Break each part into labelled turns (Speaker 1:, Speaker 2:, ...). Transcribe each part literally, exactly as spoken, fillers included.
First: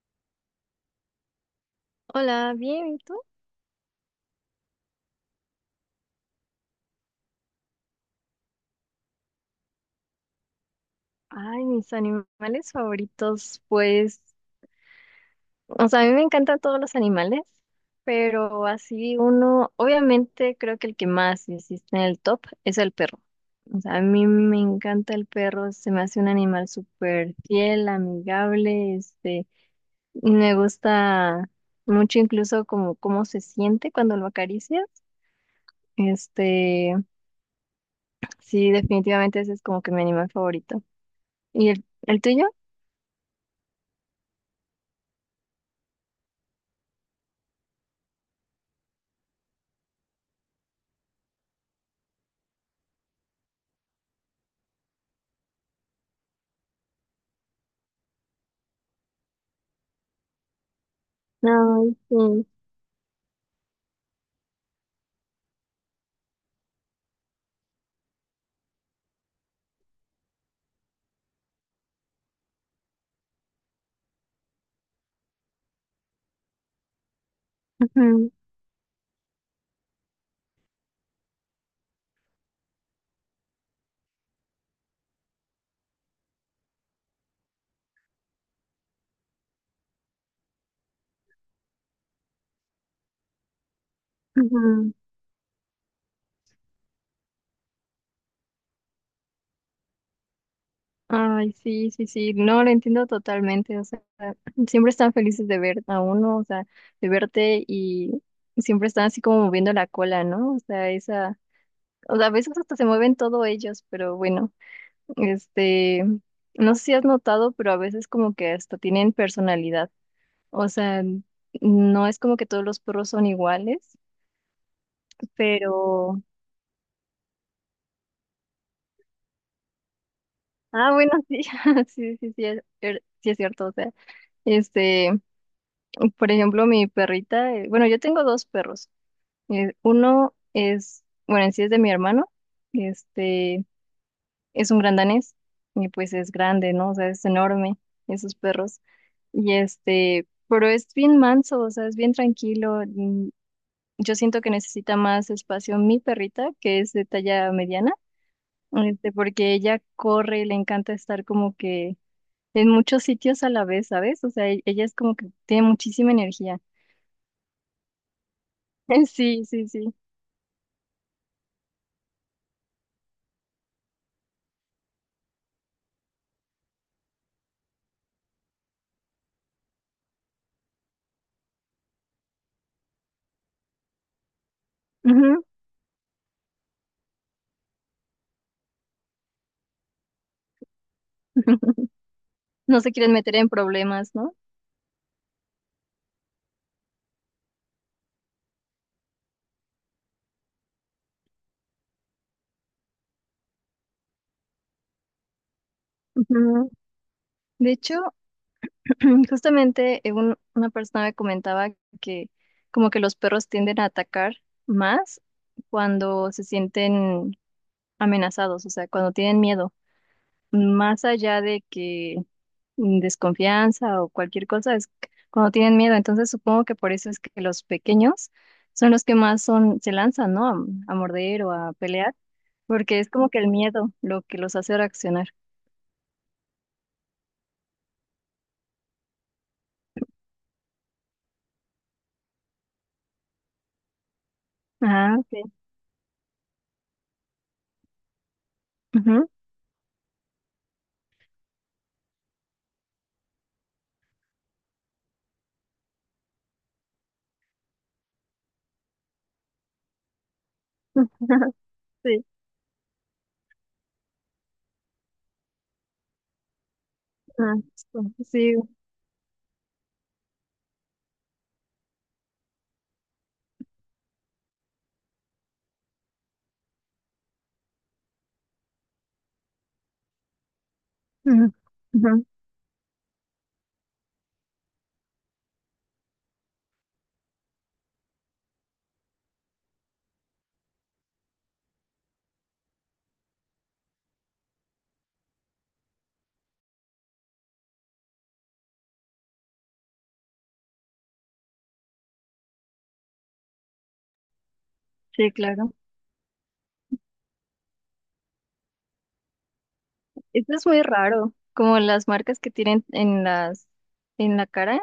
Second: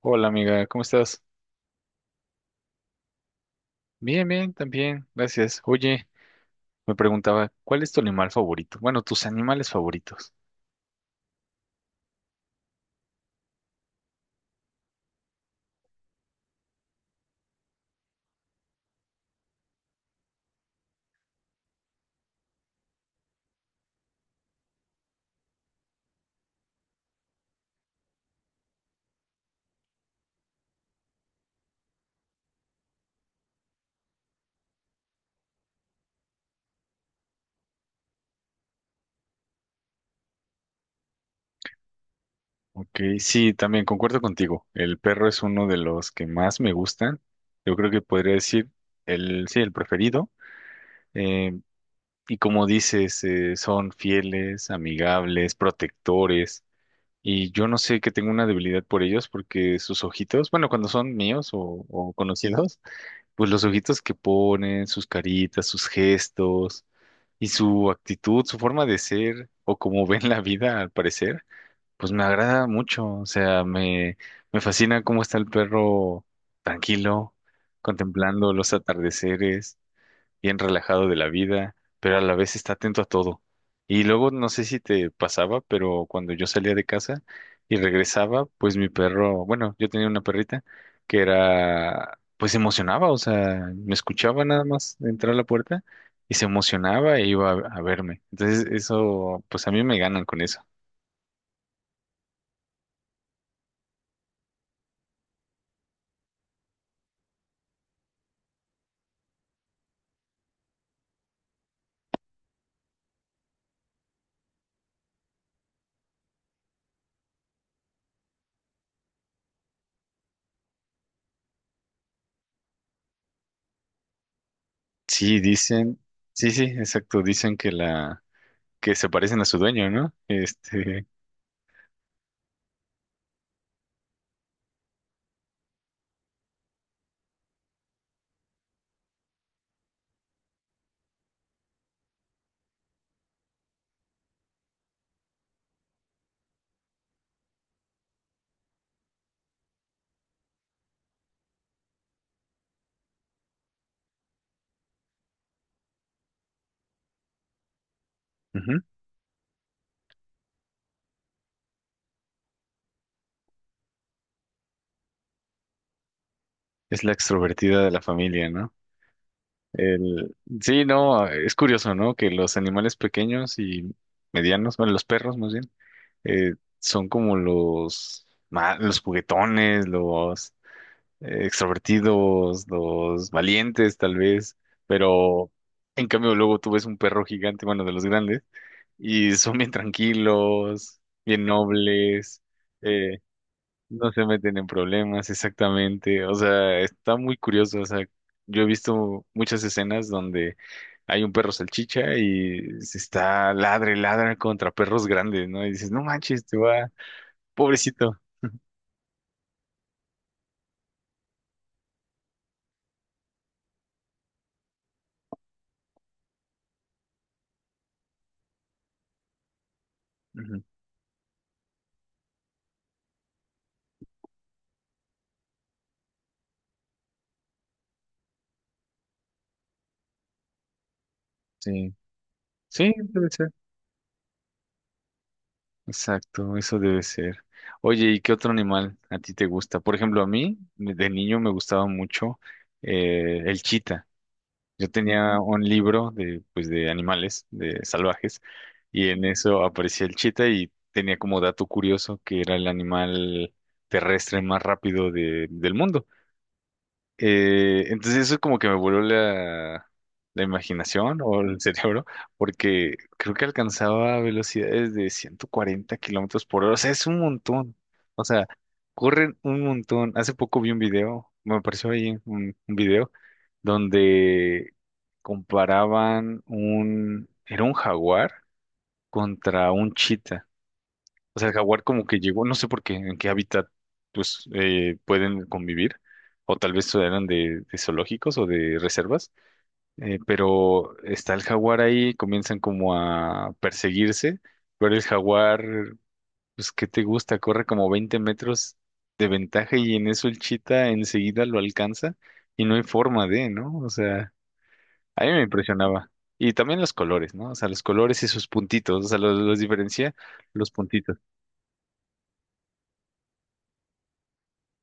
Speaker 1: Hola amiga, ¿cómo estás?
Speaker 2: Hola, bien, ¿y tú?
Speaker 1: Bien, bien, también, gracias. Oye, me preguntaba, ¿cuál es tu animal favorito? Bueno, tus animales favoritos.
Speaker 2: Ay, mis animales favoritos, pues, o sea, a mí me encantan todos los animales, pero así uno, obviamente creo que el que más existe en el top es el perro. O sea, a mí me encanta el perro, se me hace un animal súper fiel, amigable, este, y me gusta mucho incluso como cómo se siente cuando lo acaricias. Este, sí, definitivamente ese es como que mi animal favorito. ¿Y el, el tuyo?
Speaker 1: Ok, sí, también concuerdo contigo. El perro es uno de los que más me gustan. Yo creo que podría decir el, sí, el preferido. Eh, y como dices, eh, son fieles, amigables, protectores. Y yo no sé que tengo una debilidad por ellos porque sus ojitos, bueno, cuando son míos o
Speaker 2: Ay,
Speaker 1: o
Speaker 2: sí.
Speaker 1: conocidos. Pues los ojitos que ponen, sus caritas, sus gestos y su actitud, su forma de ser o cómo ven la vida al parecer, pues me agrada mucho. O sea, me, me fascina cómo está el perro tranquilo,
Speaker 2: Mm,
Speaker 1: contemplando los atardeceres bien relajado de la vida, pero a la vez está atento a todo. Y luego no sé si te pasaba, pero cuando yo salía de casa y regresaba, pues mi perro, bueno, yo tenía una perrita que era, pues se emocionaba, o sea, me escuchaba nada
Speaker 2: ujú.
Speaker 1: más entrar a la puerta y se emocionaba e iba a, a verme. Entonces eso, pues a mí me ganan con eso.
Speaker 2: Ay, sí, sí, sí, no, lo entiendo totalmente, o sea, siempre están felices de ver a uno, o sea, de verte y siempre están así como moviendo la cola, ¿no? O sea, esa, o sea, a veces hasta se mueven todos ellos, pero bueno, este, no sé si has notado, pero a veces como que hasta tienen personalidad, o sea, no es como que todos los perros son iguales,
Speaker 1: Sí, dicen,
Speaker 2: pero,
Speaker 1: sí, sí, exacto, dicen que la, que se parecen a su dueño, ¿no?
Speaker 2: ah,
Speaker 1: Este,
Speaker 2: bueno, sí, sí, sí, sí, es, er, sí es cierto, o sea, este... Por ejemplo, mi perrita, eh, bueno, yo tengo dos perros. Eh, uno es, bueno, en sí es de mi hermano, este, es un gran danés, y pues es grande, ¿no? O sea, es enorme, esos perros. Y este, pero es bien manso, o sea, es bien tranquilo. mm, Yo siento que necesita más espacio mi perrita, que es de talla mediana,
Speaker 1: ujú,
Speaker 2: este, porque ella corre, le encanta estar como que en muchos sitios a la vez, ¿sabes? O sea, e- ella es como que tiene muchísima energía.
Speaker 1: es la extrovertida de la familia, ¿no?
Speaker 2: Sí, sí, sí.
Speaker 1: El... Sí, no, es curioso, ¿no? Que los animales pequeños y medianos, bueno, los perros más bien, eh, son como los, ma- los juguetones, los eh, extrovertidos, los valientes tal vez,
Speaker 2: Ujú.
Speaker 1: pero en cambio luego tú ves un perro gigante, bueno, de los grandes, y son bien tranquilos, bien nobles.
Speaker 2: No se quieren
Speaker 1: eh,
Speaker 2: meter en
Speaker 1: no
Speaker 2: problemas,
Speaker 1: se
Speaker 2: ¿no?
Speaker 1: meten en problemas, exactamente. O sea, está muy curioso. O sea, yo he visto muchas escenas donde hay un perro salchicha y se está ladre, ladra contra perros grandes, ¿no? Y dices, no manches, te
Speaker 2: Ujú.
Speaker 1: va,
Speaker 2: De hecho,
Speaker 1: pobrecito.
Speaker 2: justamente eh, un- una persona me comentaba que como que los perros tienden a atacar más cuando se sienten amenazados, o sea, cuando tienen miedo,
Speaker 1: Ujú,
Speaker 2: más allá de que mm, desconfianza o cualquier cosa, es c- cuando tienen miedo. Entonces supongo que por eso es que los pequeños son los que más son, se lanzan, ¿no? A, a morder o a
Speaker 1: sí,
Speaker 2: pelear,
Speaker 1: sí,
Speaker 2: porque es
Speaker 1: debe
Speaker 2: como que el
Speaker 1: ser.
Speaker 2: miedo lo que los hace reaccionar.
Speaker 1: Exacto, eso debe ser. Oye, ¿y qué otro animal a ti te gusta? Por ejemplo, a mí, de niño me gustaba mucho eh, el chita. Yo
Speaker 2: Ah,
Speaker 1: tenía
Speaker 2: ok.
Speaker 1: un libro de, pues, de animales, de salvajes, y en
Speaker 2: Ujú.
Speaker 1: eso aparecía el chita y tenía como dato curioso que era el animal terrestre más rápido de- del mundo. Eh, entonces eso como que me voló la, la imaginación o el cerebro,
Speaker 2: Sí.
Speaker 1: porque creo que alcanzaba velocidades de ciento cuarenta kilómetros por hora. O sea, es un
Speaker 2: Ah,
Speaker 1: montón. O
Speaker 2: sí.
Speaker 1: sea,
Speaker 2: Sí.
Speaker 1: corren un montón. Hace poco vi un video, me apareció ahí un, un video donde comparaban un, era un jaguar contra un chita. O sea,
Speaker 2: Ujú.
Speaker 1: el jaguar como que
Speaker 2: Ujú.
Speaker 1: llegó, no sé por qué, en qué hábitat pues eh, pueden convivir, o tal vez eran de, de zoológicos o de reservas, eh, pero está el jaguar ahí, comienzan como a perseguirse, pero el jaguar, pues, ¿qué te gusta? Corre como veinte metros de ventaja y en eso el chita enseguida lo alcanza y no hay forma de, ¿no? O sea, a mí
Speaker 2: Sí,
Speaker 1: me
Speaker 2: claro.
Speaker 1: impresionaba. Y también los colores, ¿no? O sea, los colores y sus puntitos, o sea, los, los diferencia
Speaker 2: Esto es
Speaker 1: los
Speaker 2: muy
Speaker 1: puntitos.
Speaker 2: raro, como las marcas que tienen en las, en la cara,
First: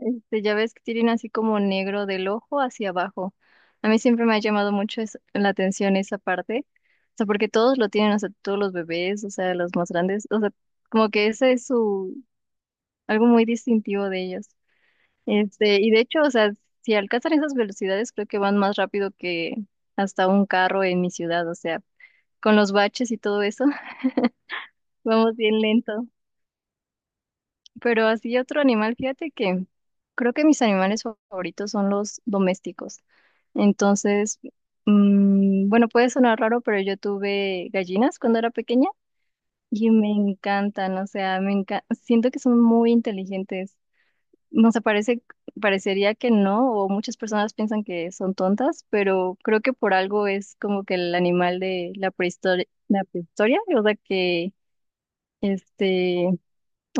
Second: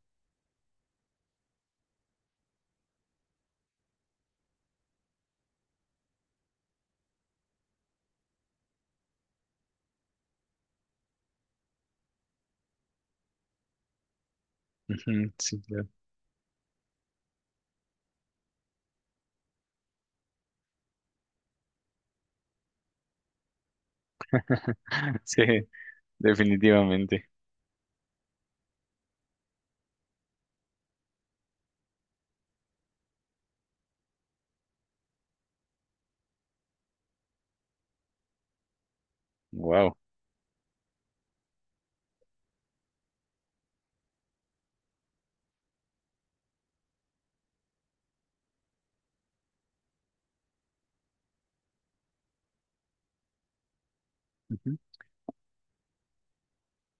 Speaker 2: este, ya ves que tienen así como negro del ojo hacia abajo. A mí siempre me ha llamado mucho es- la atención esa parte, o sea, porque todos lo tienen, o sea, todos los bebés, o sea, los más grandes, o sea, como que ese es su, algo muy distintivo de ellos.
Speaker 1: Ujú, sí,
Speaker 2: Este,
Speaker 1: claro.
Speaker 2: y de hecho, o sea, si alcanzan esas velocidades, creo que van más rápido que hasta un carro en mi ciudad, o sea, con los baches y todo eso, vamos
Speaker 1: Sí,
Speaker 2: bien lento.
Speaker 1: definitivamente.
Speaker 2: Pero así otro animal, fíjate que creo que mis animales favoritos son los domésticos. Entonces, mm, bueno, puede sonar raro, pero yo tuve gallinas cuando era pequeña y
Speaker 1: Wow.
Speaker 2: me encantan, o sea, me enca- siento que son muy inteligentes. No sé, parece, parecería que no, o muchas personas piensan que son tontas, pero creo que por algo es como que el animal de la prehistoria, la prehistoria, o sea, que,
Speaker 1: Ujú.
Speaker 2: este,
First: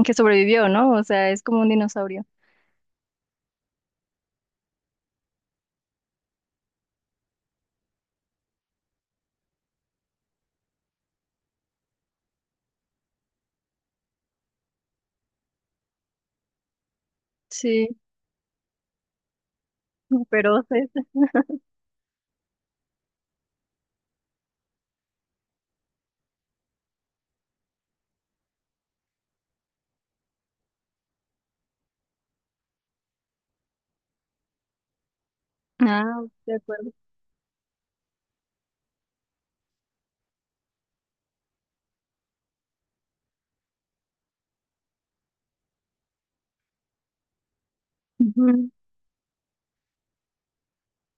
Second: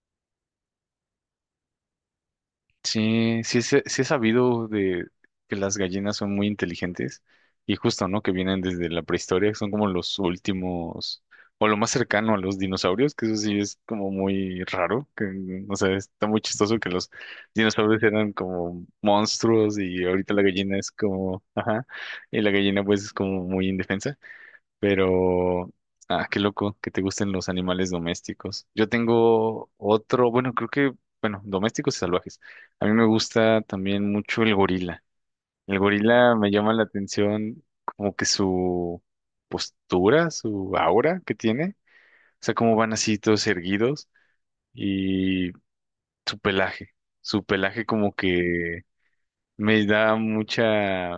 Speaker 2: que sobrevivió, ¿no? O sea, es como un dinosaurio.
Speaker 1: Sí, sí, sé- sí he sabido de que las gallinas son muy inteligentes y justo, ¿no? Que vienen desde la prehistoria, que son como los últimos o lo más cercano a los dinosaurios, que eso sí es como muy raro, que, mm, o sea, está muy chistoso que los
Speaker 2: Sí,
Speaker 1: dinosaurios eran como monstruos y ahorita la
Speaker 2: pero,
Speaker 1: gallina es como, ajá, y la gallina pues es como muy indefensa. Pero, ah, qué loco que te gusten los animales domésticos. Yo tengo otro, bueno, creo que, bueno, domésticos y salvajes. A mí me gusta también mucho el gorila. El
Speaker 2: ah,
Speaker 1: gorila me
Speaker 2: de
Speaker 1: llama la
Speaker 2: acuerdo.
Speaker 1: atención como que su postura, su aura que tiene, o sea, cómo van así todos erguidos y su pelaje. Su pelaje como
Speaker 2: Ujú.
Speaker 1: que me da mucha,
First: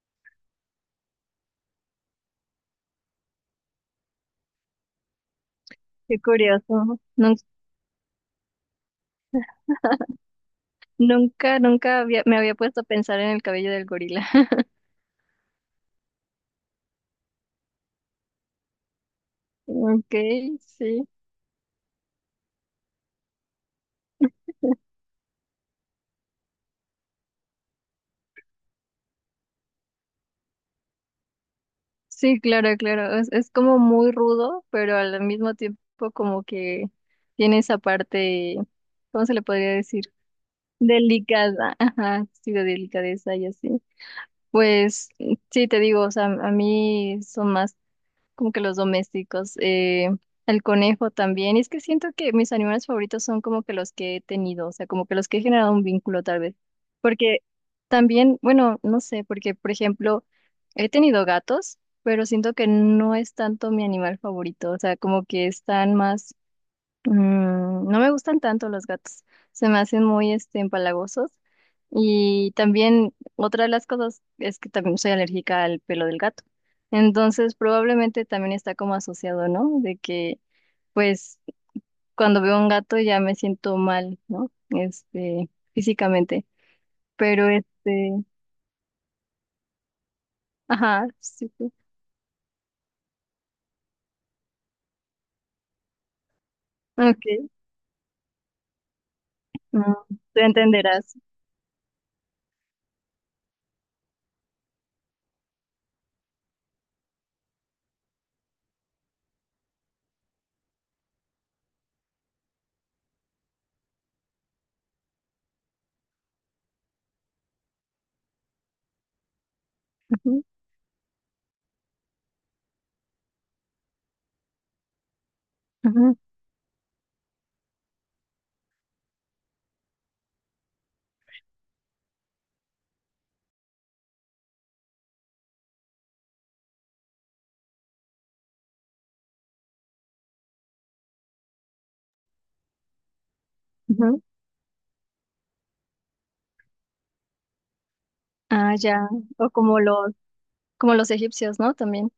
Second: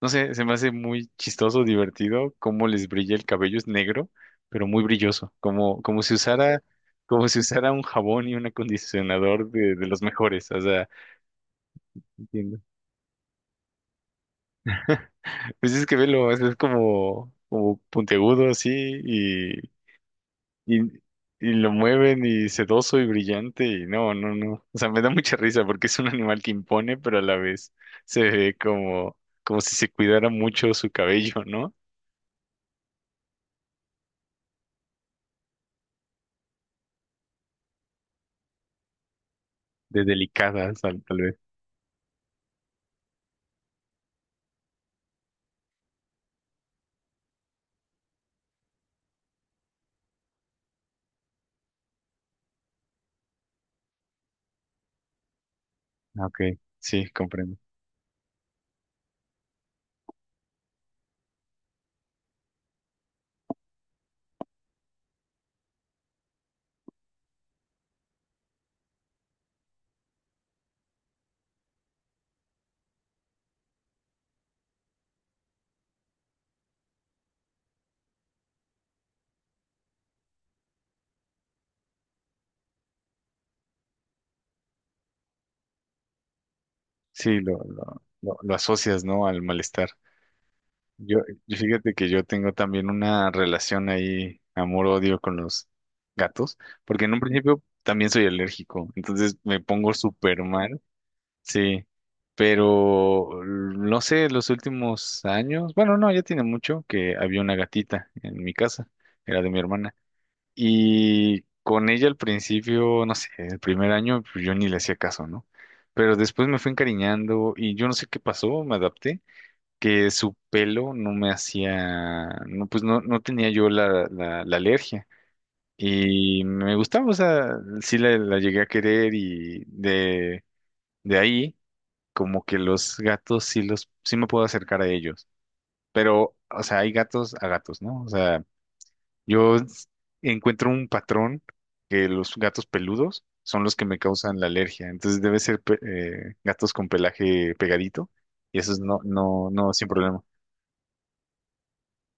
Speaker 1: no sé, se me hace muy chistoso, divertido, cómo les brilla el cabello, es negro, pero muy brilloso, como, como si
Speaker 2: Qué
Speaker 1: usara,
Speaker 2: curioso.
Speaker 1: como
Speaker 2: Nun-
Speaker 1: si usara un jabón y un acondicionador de, de los mejores, o sea,
Speaker 2: Nunca, nunca había, me había
Speaker 1: entiendo.
Speaker 2: puesto a pensar en el cabello del gorila.
Speaker 1: Pues es que velo, es, es como, como puntiagudo así, y,
Speaker 2: Ok,
Speaker 1: y,
Speaker 2: sí.
Speaker 1: y lo mueven y sedoso y brillante, y no, no, no, o sea, me da mucha risa porque es un animal que impone, pero a la vez se ve como, como si se cuidara mucho su cabello, ¿no?
Speaker 2: Sí, claro, claro. Es, es como muy rudo, pero al mismo tiempo como que tiene esa parte, ¿cómo se le podría
Speaker 1: De
Speaker 2: decir?
Speaker 1: delicadas, tal, tal vez.
Speaker 2: Delicada, ajá, sí, de delicadeza y así. Pues sí, te digo, o sea, a mí son más como que los domésticos, eh, el conejo también. Y es que siento que mis animales favoritos son como que los que he tenido, o sea, como que los que he generado un vínculo
Speaker 1: Ah, ok,
Speaker 2: tal vez.
Speaker 1: sí,
Speaker 2: Porque
Speaker 1: comprendo.
Speaker 2: también, bueno, no sé, porque por ejemplo, he tenido gatos, pero siento que no es tanto mi animal favorito, o sea, como que están más. Mm, no me gustan tanto los gatos, se me hacen muy este, empalagosos. Y también otra de las cosas es que también soy alérgica al pelo del gato. Entonces probablemente también está como asociado, ¿no? De que pues cuando veo un gato ya me siento mal, ¿no? Este, físicamente.
Speaker 1: Sí,
Speaker 2: Pero
Speaker 1: lo, lo,
Speaker 2: este,
Speaker 1: lo, lo asocias, ¿no? Al malestar.
Speaker 2: ajá,
Speaker 1: Yo,
Speaker 2: sí,
Speaker 1: yo
Speaker 2: sí.
Speaker 1: fíjate que yo tengo también una relación ahí, amor-odio con los gatos, porque en un
Speaker 2: Ok,
Speaker 1: principio también soy alérgico, entonces me pongo
Speaker 2: mm,
Speaker 1: súper
Speaker 2: te
Speaker 1: mal,
Speaker 2: entenderás.
Speaker 1: sí, pero no sé, los últimos años, bueno, no, ya tiene mucho que había una gatita en mi casa, era de mi hermana. Y con ella al principio, no sé, el primer año pues, yo ni le hacía caso, ¿no? Pero después me fui encariñando y yo no sé qué pasó, me adapté, que su
Speaker 2: Ujú,
Speaker 1: pelo no me hacía, no, pues no, no tenía yo la, la, la alergia.
Speaker 2: ujú,
Speaker 1: Y me gustaba, o sea, sí la, la llegué a querer y de, de ahí como que los gatos sí los, sí me puedo acercar a ellos. Pero, o sea, hay gatos a gatos, ¿no? O sea, yo s- encuentro un patrón que los gatos peludos son los que me
Speaker 2: ujú.
Speaker 1: causan la alergia. Entonces debe ser pe- eh, gatos con pelaje pegadito y
Speaker 2: Ah,
Speaker 1: esos no,
Speaker 2: ya.
Speaker 1: no,
Speaker 2: O
Speaker 1: no,
Speaker 2: como
Speaker 1: sin
Speaker 2: los,
Speaker 1: problema.
Speaker 2: como los egipcios, ¿no? También.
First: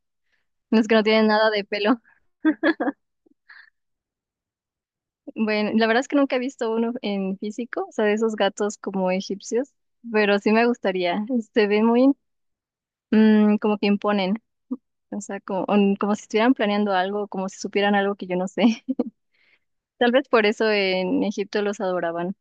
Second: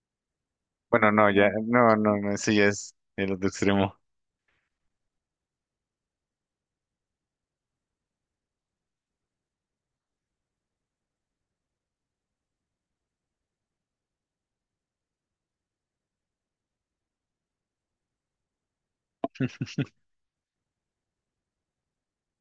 Speaker 2: Los que no
Speaker 1: Bueno,
Speaker 2: tienen
Speaker 1: no, ya,
Speaker 2: nada de
Speaker 1: no,
Speaker 2: pelo.
Speaker 1: no, no, ese ya es el otro extremo.
Speaker 2: Bueno, la verdad es que nunca he visto uno en físico, o sea, de esos gatos como egipcios, pero sí me gustaría. Se ven muy mm, como que imponen, o sea, como, on- como si estuvieran planeando algo, como si supieran algo que yo no sé. Tal vez por eso en Egipto los adoraban.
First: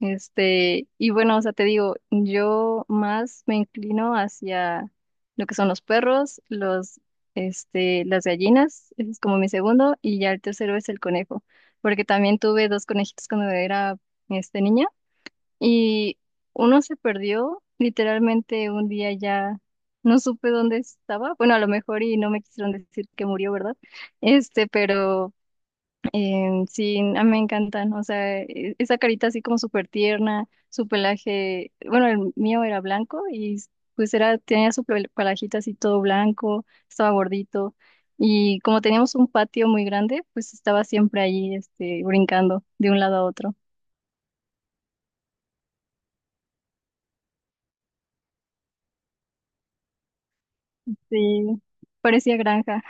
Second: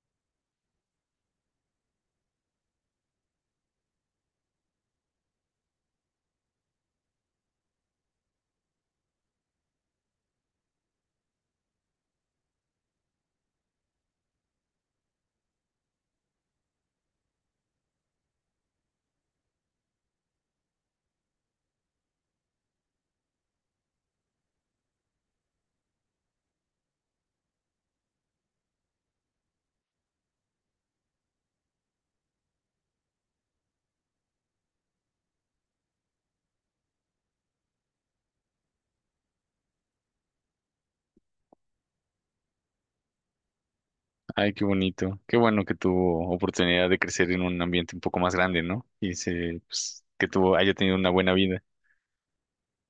Speaker 2: Este, y bueno, o sea, te digo, yo más me inclino hacia lo que son los perros, los, este, las gallinas, ese es como mi segundo, y ya el tercero es el conejo, porque también tuve dos conejitos cuando era, este, niña, y uno se perdió, literalmente un día ya no supe dónde estaba, bueno, a lo mejor y no me quisieron decir que murió, ¿verdad? Este, pero eh, sí, a mí me encantan, o sea, e- esa carita así como súper tierna, su pelaje, bueno, el mío era blanco y pues era, tenía su pel- pelajito así todo blanco, estaba gordito y como teníamos un patio muy grande, pues estaba siempre ahí, este, brincando de un lado a otro.
Speaker 1: Ay, qué bonito. Qué bueno que tuvo oportunidad de crecer en un ambiente un poco más grande, ¿no? Y se, pues, que tuvo, haya tenido una buena
Speaker 2: Sí,
Speaker 1: vida.
Speaker 2: parecía granja.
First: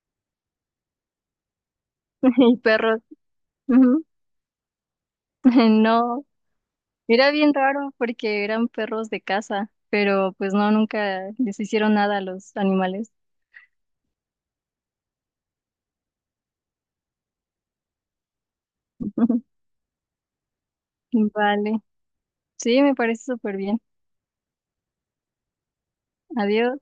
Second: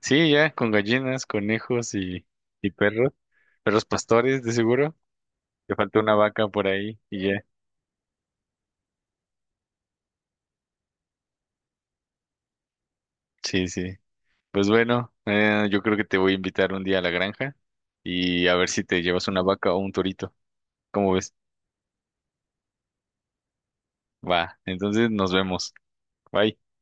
Speaker 1: Sí, ya, con gallinas, conejos y,
Speaker 2: Y
Speaker 1: y
Speaker 2: perros,
Speaker 1: perros, perros
Speaker 2: ujú.
Speaker 1: pastores, de seguro. Te faltó una
Speaker 2: No,
Speaker 1: vaca por ahí y
Speaker 2: era
Speaker 1: ya.
Speaker 2: bien raro porque eran perros de casa, pero pues no, nunca les hicieron nada a los animales.
Speaker 1: Sí, sí. Pues bueno, eh, yo creo que te voy a invitar un día a la granja y a ver si te llevas una vaca o un torito. ¿Cómo ves?
Speaker 2: Vale. Sí, me parece súper bien.
Speaker 1: Va, entonces nos vemos. Bye.
Speaker 2: Adiós.